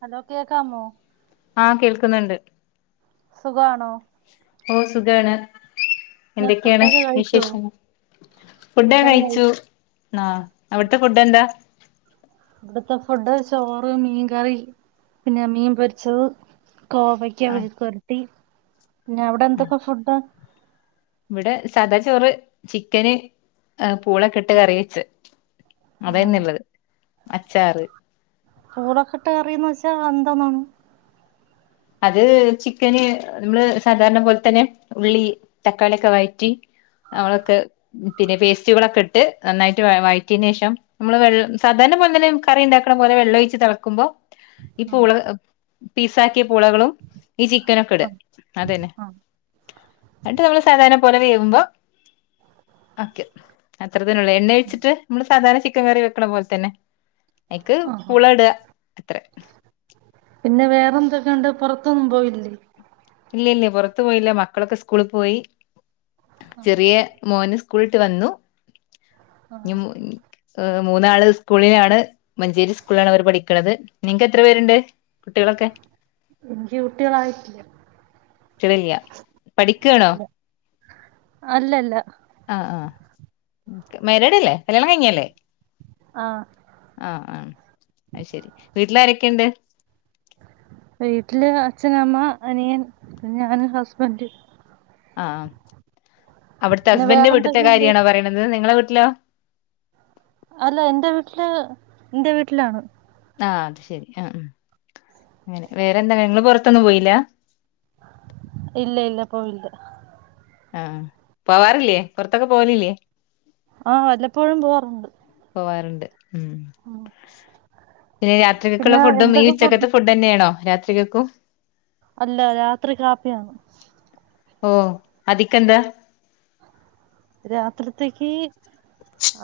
Hello കേക്കാമോ ആഹ് കേൾക്ക്ന്ന്ണ്ട് സുഖാണോ ഓ സുഖാണ് പിന്നെ എന്തൊക്കെയാണ് ഫുഡൊക്കെ കഴിച്ചോ വിശേഷങ്ങൾ ഫുഡോക്കെ ഫുഡൊക്കെ കഴി കഴിച്ചു ആഹ്, അവിട്ത്തെ ഫുഡ് എന്താ ഇവിടുത്തെ ഫുഡ് ചോറ് മീൻ കറി പിന്നെ മീൻ പൊരിച്ചത് കോവക്ക ആഹ് മെഴുക്ക് പൊരട്ടി പിന്നെ അവിടെ ആഹ് എന്തൊക്കെ ഫുഡാ ഇവിടെ സാദാ ചോറ് ചിക്കന് അ പൂളൊക്കെ ഇട്ട് കറി വെച്ച് ആ അതെന്നെ ഉള്ളത് അച്ചാറ് പൂള ഒക്കെട്ടാ കറിയെന്ന് വച്ചാൽ വന്തണം അത് ചിക്കന് നമ്മള് സാധാരണ പോലെ തന്നെ ഉള്ളി തക്കാളിയൊക്കെ വഴറ്റി നമളൊക്കെ പിന്നെ പേസ്റ്റുകളൊക്കെ ഇട്ട് നന്നായിട്ട് വഴറ്റിയതിന് ശേഷം നമ്മള് വെള്ളം സാധാരണ പോല തന്നെ കറി ഇണ്ടാക്ക്ണ പോലെ വെള്ളം ഒഴിച്ച് തെളക്കുമ്പോ ഈ ആ പുള പീസാക്കിയ പുളകളും ഈ ചിക്കനൊക്കെ ഇട ആ അതന്നെ ആ എന്നിട്ട് നമ്മള് സാധാരണ പോലെ വേവുമ്പോ ആക്കി നോക്ക് അത്ര തന്നേയുള്ളു എണ്ണ ഒഴിച്ചിട്ട് നമ്മള് സാധാരണ ചിക്കൻ കറി വെക്കണ പോലെ തന്നെ അയിക്ക് ആ ആ. പൂള ട അത്ര പിന്നെ വേറെ എന്തൊക്കെയുണ്ട് പുറത്തൊന്നും പോയില്ലേ ഇല്ല ഇല്ല പുറത്ത് പോയില്ല മക്കളൊക്കെ സ്കൂളിൽ പോയി ചെറിയ മോന് സ്കൂളിട്ട് വന്നു ആ ഇ മൂന്നാള് സ്കൂളിലാണ് മഞ്ചേരി സ്കൂളിലാണ് അവർ പഠിക്കണത് നിങ്ങക്ക് എത്ര പേരുണ്ട് കുട്ടികളൊക്കെ എനിക്ക് കുട്ടികളായിട്ടില്ല കുട്ടികളില്ല പഠിക്കാണോ അല്ലല്ലാ ആഹ് ആഹ് മാരേഡല്ലേ കല്യാണം കയ്ഞ്ഞല്ലേ? ആ ആഹ് ആം അയ്ശെരി വീട്ട്ലാരെക്കെണ്ട്? വീട്ടില് അച്ഛൻ അമ്മ അനിയൻ ഞാൻ ഹസ്ബന്റ് ആഹ് അവ്ട്ത്തെ പിന്നെ ഹസ്ബന്റ്‌ന്റെ വീട്ട്ത്തെ വേറെന്തൊക്കെയുണ്ട് കാര്യാണോ പറീണത് നിങ്ങളെ വീട്ട്ലാേ? അല്ല എന്റെ വീട്ട്ല് ന്റെ വീട്ട്ലാണ് ആഹ് അത് ശെരി ആഹ് ഉം അങ്ങെനെ വേറെന്താ നിങ്ങെള് പൊറത്തൊന്നും പോയില്ലാ ഇല്ല ഇല്ല പോയില്ല ആഹ് പോവാറില്ലേ പൊറത്തൊക്കെ പോവലില്ലേ? ആഹ് വല്ലപ്പോഴും പോവാറുണ്ട് പോവാറ്ണ്ട് ഉം പിന്നെ രാത്രികക്ക്ള്ളെ പിന്നെ ഫുഡ്ഡും ഈ എന്തൊക്കെ ഫുഡ് ഉച്ചെക്കെത്തെ ഫുഡ്ഡെന്നേണോ രാത്രികെക്കും അല്ലാ രാത്രി കാപ്പിയാണ് ഓഹ് അതിക്കെന്താ രാത്രിത്തേയ്ക്ക്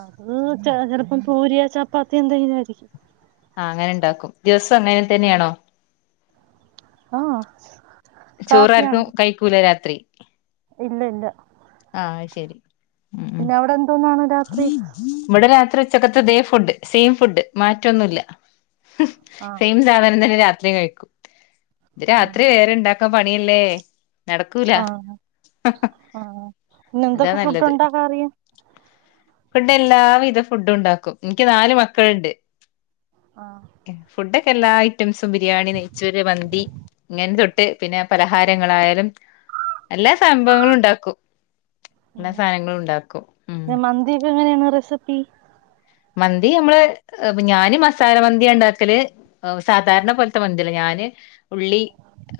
അത് ചെ ചെലപ്പം പൂരിയാേ ചപ്പാത്ത്യോ എന്തേലും ആയിരിക്കും ആഹ് അങ്ങെനെ ഇണ്ടാക്കും ദിവ്സം അങ്ങെനെ തന്നേണോ? ആഹ് ചോറ് ആർക്കും കയ്ക്കൂല രാത്രി ഇല്ല ഇല്ല ആഹ് അയ്ശെരി പിന്നെ അവിടെ എന്തോന്നാണ് രാത്രി? ഇവ്ടെ രാത്രി ഉച്ചക്കത്തെ അതേ ഫുഡ്ഡ് സെയിം ഫുഡ് മാറ്റൊന്നുല്ലാ ആ സെയിം സാധനം തന്നെ രാത്രിം കഴിക്കു ഇത് ആ രാത്രി വേറെ ഇണ്ടാക്കാം പണിയല്ലേ നടക്കൂലാ ആ ആ പിന്നെ ഇതാ എന്തൊക്കെ ഫുഡ് നല്ലത് ഉണ്ടാക്കാൻ അറിയാം പെട്ട എല്ലാവിധ ഫുഡ്ഡുണ്ടാക്കും ഇനിക്ക് നാല് മക്കള്ണ്ട് ആഹ് ഫുഡ്ഡാെക്കെ എല്ലാ ഐറ്റംസും ബിരിയാണി നെയ്ചോര് മന്തി ങ്ങെൻ തൊട്ട് പിന്നെ പലഹാരങ്ങളായാലും എല്ലാ സംഭവങ്ങളുണ്ടാക്കും ല്ലാ സാനങ്ങളുണ്ടാക്കും പിന്നെ മന്തിയൊക്കെ എങ്ങെനെയാണ് റെസിപ്പി മന്തി ഞമ്മള് ഞാന് മസാല മന്ത്യാണ്ടാക്കല് ഓഫ് സാധാര്ണ പോൽത്തെ മന്ത്യല്ല ഞാന് ഉള്ളി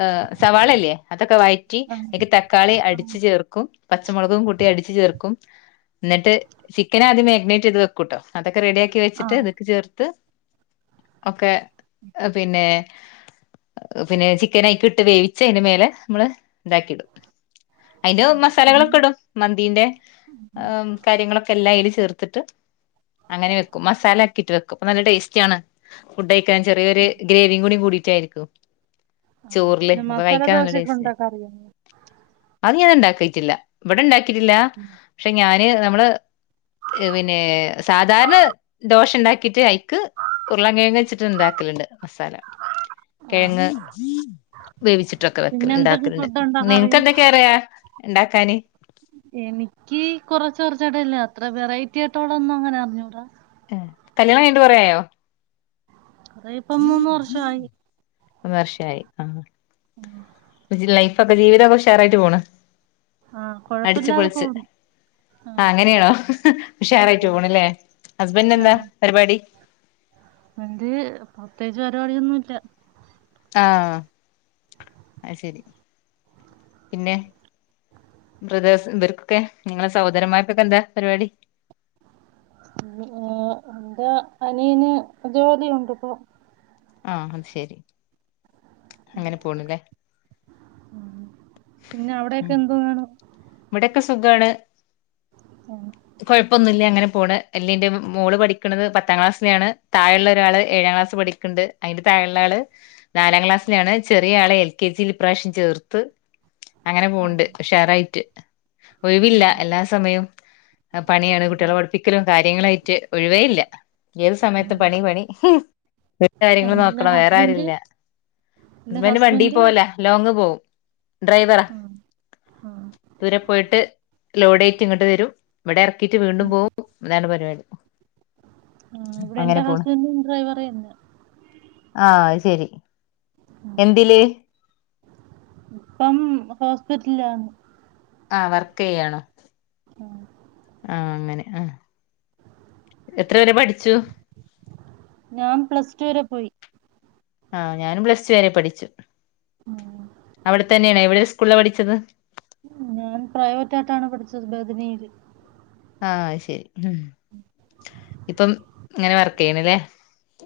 ഏഹ് സവാളല്ലേ അതൊക്കെ വയ് റ്റി ആ അയ്ക്ക് തക്കാളി ആ അടിച്ച് ചേർക്കും പച്ചമാെൾകും കൂട്ടി അടിച്ച് ചേർക്കും ന്നിട്ട് ചിക്കനാദ്യം മാഗ്‌നേറ്റെയ്ത് വെക്കുട്ടോ അതൊക്കെ റെഡ്യാക്കി ആ വെച്ചിട്ട് ത്ക്ക് ചേർത്ത് ഒക്കെ എഹ് പിന്നേ പിന്നേ ചിക്കനയ്ക്ക്ട്ട് വേവി ച്ചയ്ന് മേലെ മ്മള് താക്കിടും അയ്ല് പിന്നെ മസാലകളൊക്കെടും മന്തിന്റെ ഏം കാര്യങ്ങളൊക്കെ എല്ലാം അയ്ല് ചേർത്ത്ട്ട് അങ്ങനെ വെക്കും മസാലാക്കിട്ട് വെക്കും പ്പ നല്ലെ ടേസ്റ്റാണ് ഫുഡ്ഡയ്ക്കാൻ ചെറിയൊര് ഗ്രേവിം കൂടി കൂടിട്ടായ്ര്ക്കും ആ, ചോറ്ല് പിന്നെ അപ്പ മസാല കയ്ക്കാൻ നല്ല ദോശയൊക്കെ ടേസ്റ്റാ ഉണ്ടാക്കാൻ അറിയാമോ അത് ഞാൻ ഇണ്ടാക്കീട്ടില്ലാ ഇവ്ടെ ഇണ്ടാക്കീട്ടില്ലാ പക്ഷെ ഞാന് നമ്മള് പിന്നേ സാധാര്ണെ ദോശണ്ടാക്കീട്ട് അയ് ക്ക് ഉരുളാകിഴങ്ങ വെച്ചിട്ട് ഉണ്ടാക്കലുണ്ട് മസാല ആ കിഴങ്ങ് വേവിച്ചിട്ടൊക്കെ വെക്ക പിന്നെ എന്തൊക്കെ ഉണ്ടാക്കുന്നുണ്ട് ഫുഡ് ഉണ്ടാക്കാൻ അറിയാം നിങ്ങക്ക്ന്തൊക്കെയ അറിയ ഉണ്ടാക്കാന് എനിക്ക് കുറച്ച കുറച്ചടയില്ലേ അത്ര വെറൈറ്റി ആയിട്ടോവി ഒന്നും അങ്ങനെ അറിഞ്ഞൂടാ കല്യാണം കഴിഞ്ഞിട്ട് കൊറെ ആയോ അതെ വർഷയായി ആഹ് ആഹ് ലൈഫൊക്കെ ജീവിതൊക്കെ ഉഷാറായിട്ട് പോണ് ആഹ് കൊഴപ്പല്ലാതെ പോന്നു ആഹ് അങ്ങനെയാണോ ഉഷയായിട്ട് പോണല്ലേ ഹസ്ബൻഡ എന്താ പരിപാടി എന്ത് പ്രത്യേകിച്ച് പരിപാടിയൊന്നും ഇല്ല ആഹ് അയ്ശരി പിന്നെ ബ്രദേഴ്സ് ഇവർക്കൊക്കെ നിങ്ങളെ സഹോദരമാർപ്പൊക്കെ എന്താ പരിപാടി എന്താ അനിയന് ജോലിയുണ്ട് ഇപ്പൊ ആഹ് അത് ശെരി പിന്നെ അവിടെക്കെ ഉം എന്തോ വേണം ഇവിടെക്കെ സുഖമാണ് ആഹ് കുഴപ്പമൊന്നുല്ലേ അങ്ങനെ പോണ് എല്ലി എന്റെ മോള് പഠിക്കുന്നത് പത്താം ക്ലാസ്സിലെയാണ് താഴുള്ള ഒരാൾ ഏഴാം ക്ലാസ് പടി ണ്ട് അതിന്റെ താഴുള്ള ആള് നാലാം ക്ലാസ്സിലാണ് ചെറിയ ആളെ എൽ കെ ജിയിൽ ഇ പ്രാവശ്യം ചേർത്ത് അങ്ങനെ ഉം, പോണ്ട് ഉഷാറായിട്ട് ഒഴിവില്ല ഉം, എല്ലാ സമയവും പണിയാണ് കുട്ടികളെ പഠിപ്പിക്കലും കാര്യങ്ങളായിട്ട് ഒഴിവേ ഇല്ല ഏത് ഉം. സമയത്തും പണി പണി ഉം, കാര്യങ്ങള് പിന്നെ നോക്കണം വേറെ ഹസ്ബൻഡ് ആരുല്ല പിന്നെ അസ്ബന്റ് വണ്ടി ഹസ്ബൻഡ് പോല ലോങ്ങ് പോവും ഡ്രൈവറ ദൂരെ പോയിട്ട് ലോഡ് കേറ്റി ഇങ്ങോട്ട് വരും ഇവിടെ ഇറക്കിയിട്ട് വീണ്ടും പോകും അതാണ് പരിപാടി ആഹ് ഇവിടെ എന്റെ അങ്ങനെ പോണ് ഹസ്ബൻഡും ഡ്രൈവർന്ന ആഹ് ശരി എന്തില് ഇപ്പം ഹോസ്പിറ്റലിലാണ് ആഹ് വർക്ക് ചെയ്യണോ ആഹ് അങ്ങനെ ആ എത്ര വരെ പഠിച്ചു ഞാൻ പ്ലസ് ടുൂ വരെ പോയി ആഹ് ഞാനും പ്ലസ് ടു വരെ പഠിച്ചു ഉം. അവിടെ തന്നെയാണ് എവിടെ സ്കൂളില പഠിച്ചത് ഞാൻ പ്രൈവറ്റയിട്ടാണ് പഠിച്ചത് ബത്മില് ആഹ് ശരി ഉ ഇപ്പം ഇങ്ങനെ വർക്ക് ചെയ്യണല്ലേ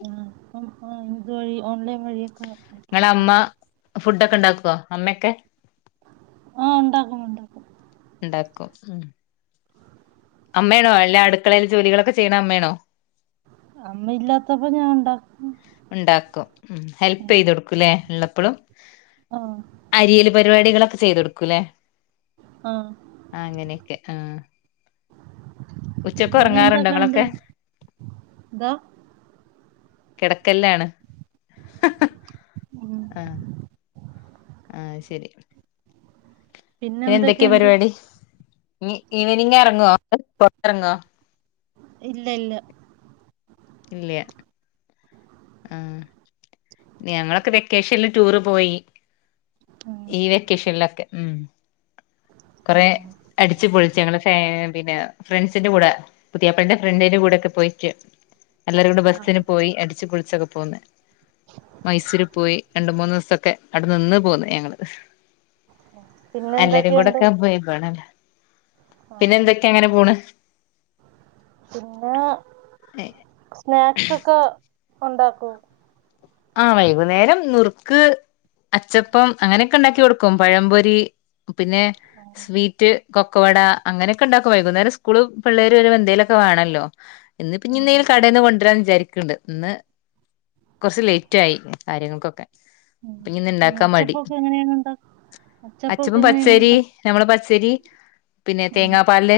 ആഹ് അപ്പ നമ്മളെ എന്തു വഴി ഓലൈൻ വഴിയാ നിങ്ങള അമ്മ ഫുഡൊക്കെ ഉണ്ടാക്കോ അമ്മയൊക്കെ ആഹ് ഉണ്ടാക്കും ഉണ്ടാക്കും ഉണ്ടാക്കും ഉം അമ്മയാണോ അല്ല അടുക്കളയിൽ ജോലികളൊക്കെ ചെയ്യണെ അമ്മയാണോ അമ്മ ഇല്ലാത്തപ്പോ ഞാൻ ഉണ്ടാക്കും ഇണ്ടാക്കും ഉം ഹെൽപ് ചെയ്ത് കൊടുക്കൂലേ ഇള്ളപ്പളും ആഹ് അരിയല് പരിപാടികളൊക്കെ ചെയ്ത് കൊടുക്കൂലേ ആഹ് അങ്ങനെയൊക്കെ ആഹ് ഉച്ചക്ക് ഒറങ്ങാറുണ്ടോ നിങ്ങളൊക്കെ എന്തോ കെടക്കല്ലാണ് ഉം. ആഹ് ആഹ് ശരി പിന്നെ എന്തൊക്കെയാ പിന്നെന്തൊക്കെയുണ്ട്? പരിപാടി ഇനി ഈവനിങ് എറങ്ങോ പൊറത്തെറങ്ങോ ഇല്ല ഇല്ല ഇല്യ ആഹ് ഞങ്ങളൊക്കെ വെക്കേഷല്ല് ടൂറ് പോയി ഉം. ഈ വെക്കേഷൽ ഒക്കെ ഉം കൊറേ ആ. അടിച്ച്പൊളിച്ച് ഞങ്ങള് ഫാ പിന്നെ ഫ്രണ്ട്സിന്റെ കൂടെ പുതിയാപ്ലന്റെ ഫ്രണ്ടിന്റെ കൂടെയൊക്കെ പോയിറ്റ് എല്ലാരും കൂടെ ആ. ബസ്സിന് പോയി അടിച്ച് പൊളിച്ചൊക്കെ പോന്ന് മൈസൂര് പോയി രണ്ട് മൂന്നു ദിവസൊക്കെ അവടെ നിന്ന് പോന്ന് ഞങ്ങള് എല്ലാരും പിന്നെന്തൊക്കെയുണ്ട്? കൂടൊക്കെ പോയേക്കുവാണ് അല്ലേ ആ. പിന്നെ എന്തൊക്കെ അങ്ങനെ പോണ് പിന്നെ സ്നാക്സൊക്കെ ഒണ്ടാക്കോ ആഹ് വൈകുന്നേരം നുറുക്ക് അച്ചപ്പം അങ്ങനെയൊക്കെ ഒണ്ടാക്കി കൊടുക്കും പഴംപൊരി പിന്നെ ഉം. സ്വീവീറ്റ് കൊക്കുവട അങ്ങനെയൊക്കെ ഇണ്ടാക്കും വൈകുന്നേരം സ്കൂള് പിള്ളേര് വരുമ്പോ എന്തേലൊക്കെ വണല്ലോ ഇന്ന് ഇപ്പ ഇഞ്ഞി ആ. എന്തേലും കടെന്ന് കൊണ്ടുവരാന്ന് വിചാരിക്കണ്ട് ഇന്ന് കൊറച്ച് ലേ റ്റായി കാര്യങ്ങൾക്കൊക്കെ ഉം. ഇപ്പിന്ന് പിന്നെ ഇണ്ടാക്കാൻ മടി അച്ചപ്പൊക്കെ എങ്ങനെയാണ് ഉണ്ടാക്കുക? അച്ചപ്പൊക്കെ അച്ചപ്പൻ എങ്ങനെയാണ് പച്ചേരി ഉണ്ടാക്കുക? നമ്മള് പച്ചരി പിന്നെ ആ തേങ്ങ പാല്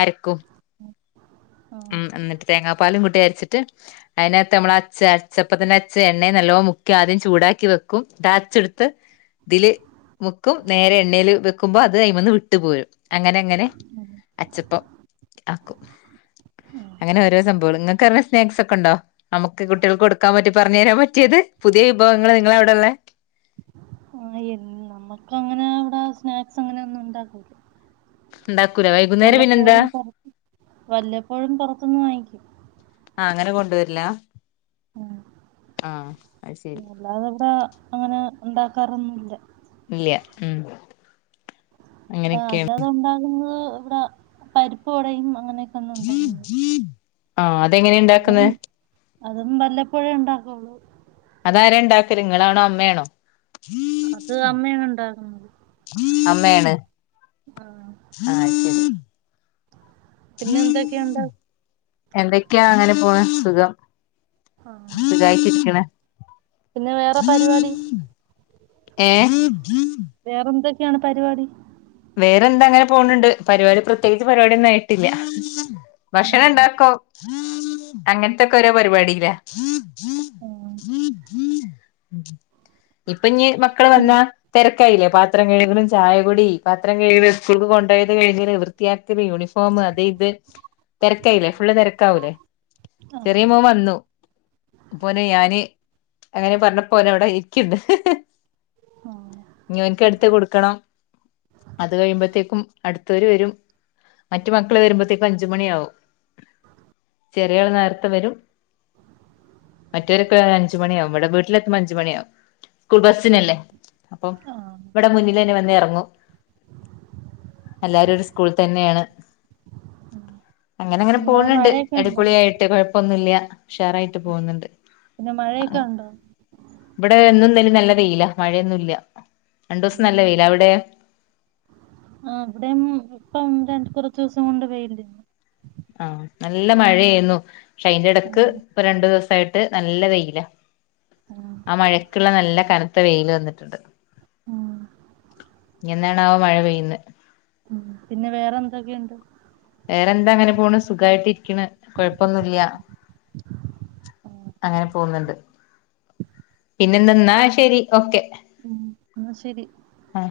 അരക്കും ആ. ഉം എന്നിട്ട് തേങ്ങാപ്പാലും കൂട്ടി അരിച്ചിട്ട് അയിനാത്ത് ഞമ്മള് അച്ച അച്ചപ്പത്തിന്റെ അ ച്ച് എണ്ണെ നല്ലോ മുക്കി ആദ്യം ചൂടാക്കി വെക്കും അരച്ചെടുത്ത് ഇതില് മുക്കും നേരെ എണ്ണെല് വെക്കുമ്പോ അത് അയ്മെന്ന് വിട്ടു പോരും അങ്ങനെ അങ്ങനെ അച്ചപ്പം ആക്കും അങ്ങനെ ഓരോ സംബോള് [unintelligible] സ്നാക്സ് ഒക്കെ ഒണ്ടോ നമുക്ക് കുട്ടികൾക്ക് കൊടുക്കാൻ പറ്റി പറഞ്ഞു തരാൻ പറ്റിയത് പുതിയ വിഭവങ്ങള് നിങ്ങളവിടെ ഒള്ളേ ആഹ് നമ്മുക്ക് അങ്ങനെ അവടെ സ്നാക്സ് അങ്ങനെ ഒന്നും ഉണ്ടാക്കൂല ഉണ്ടാക്കൂല വൈ വല്ലപ്പോഴും പൊർ വല്ലപ്പോഴും പൊറത്ത്ന്നു വാങ്ങിക്കും ആഹ് അങ്ങനെ കൊണ്ടു വെരില്ലാ ഉം. ആഹ് അയ് ശരി അല്ലാതെ ഇവടെ അങ്ങനെ ഒണ്ടാക്കാറൊന്നുല്ല ഇല്യ ഉം ആഹ് അങ്ങനെയൊക്കെയാണ് അല്ലാതെ ഉണ്ടാകുന്നത് ഇവടെ പരിപ്പുവടയും അങ്ങനെ തന്നെ എന്തെങ്കിലും ആ അതെങ്ങനെ ഉണ്ടാക്കുന്നത് [unintelligible] അതും വല്ലപ്പോഴേ ഇണ്ടാക്കൊള്ളൂ അതാര ഇണ്ടാക്കല് നിങ്ങളാണോ അമ്മയാണോ അത് അമ്മയാണ് ഉണ്ടാക്കുന്നത് അമ്മയാണ് ആ ശരി പിന്നെ എന്തൊക്കേണ്ട് എന്തൊക്കൃ അങ്ങനെ പോണ് സുഖം ആ. സുഖായിട്ടിരിക്ക്ണ് പിന്നെ വേറെ പരിപാടി ഏ വേറെന്തൊക്കെയാണ് പരിപാടി വേറെന്താ അങ്ങനെ പോണ് ണ്ട് പരിപാടി പ്രത്യേകിച്ച് പരിപാടിയൊന്നും ആയിട്ടില്ല ഭഷണം ഉം. ഉണ്ടാക്കും അങ്ങനെത്തൊക്കെ ഓരോ പരിപാടീലാ ഉം. ങ് ഹും [inaudible] ഇപ്പഞ്ഞ് മക്കെള് പിൻ- വന്നാ തെരക്കായില്ലേ പാത്രം കഴുകലും ചായകുടീ പാത്രം കഴുകല് സ്കൂൾക്ക് കൊണ്ടൊയത് കെഴ്കല് വ്ർ വൃത്തിയാക്കല് യൂണിഫോമ് അത് ഇത് തെരക്കായില്ലേ. ഫുള്ള് തെരക്കാവൂലേ ആ. ചെറിയ മോവന്നു പോനെ ഞാന് അങ്ങനെ പറഞ്ഞപ്പോനവ്ടെയിക്ക്ണ്ട് ആ. ഇനോന്ക്ക്ട്ത്ത് കൊടുക്കണം അത് കഴിയുമ്പഴത്തേക്കും അടുത്തൊര് വെരും മറ്റ് മക്കെള് വരുമ്പത്തേക്കും അഞ്ചുമണിയാവും ചെറിയിവൾ നേരത്തെ വെരും മറ്റൊരിപ്പവരാന് അഞ്ച് മണിയാവും ഇവ്ടെ വീട്ടിലെത്തുമ്പൊ അഞ്ച് മണിയാവും സ്കൂൾ ആ. ബസ്സിനല്ലേ അപ്പം ആ. ഇബ്ടെ മുന്നിലെന്നെ വന്നെറങ്ങും എല്ലാരും ഒരു സ്കൂൾ തന്നെയാണ് അങ്ങനെ അങ്ങനെ പിന്നെ അവിടെ പോണ് ണ്ട് മഴയൊക്കെ ഉണ്ടോ അടിപൊളിയായി ട്ട് കൊഴപ്പൊന്നുല്ല്യാ ഉഷാറായിട്ട് പോവ്ന്ന്ണ്ട്. പിന്നെ മഴയെക്കെ ണ്ടോ ഇബ്ടെ ഇന്നും ഇന്നെലേംനല്ല വെയിലാ മഴയൊന്നുല്ല രണ്ടൂസം നല്ല വെയിലാ അവ്ടേ ആ ഇബടെം ഇപ്പം രണ്ട് കൊറെച്ചൂസം കൊണ്ട് വെയില് ആ നല്ല മഴയേന്നു പക്ഷെ അയിന്റെടക്ക് ഉം ഇപ്പ രണ്ടൂസായിട്ട് നല്ല വെയിലാ ഉം ആ മഴക്ക്ള്ള നല്ല കന ത്ത വെയില് വന്നിട്ണ്ട് ആ ഇനിന്നാണാവോ മഴ പെയ്യുന്നേ ഉം പിന്നെ വേറെന്തെക്കെയ്ണ്ട് വേറെന്താ അങ്ങനെ പോണ് സുഖായിട്ടിരിക്ക്ണ് കൊഴപ്പൊന്നുല്ല്യാ അങ്ങനെ പോവ്ന്ന്ണ്ട് പിന്നെ ന്ന്നാ ശരി ഓക്കെ ആ ശെരി ആ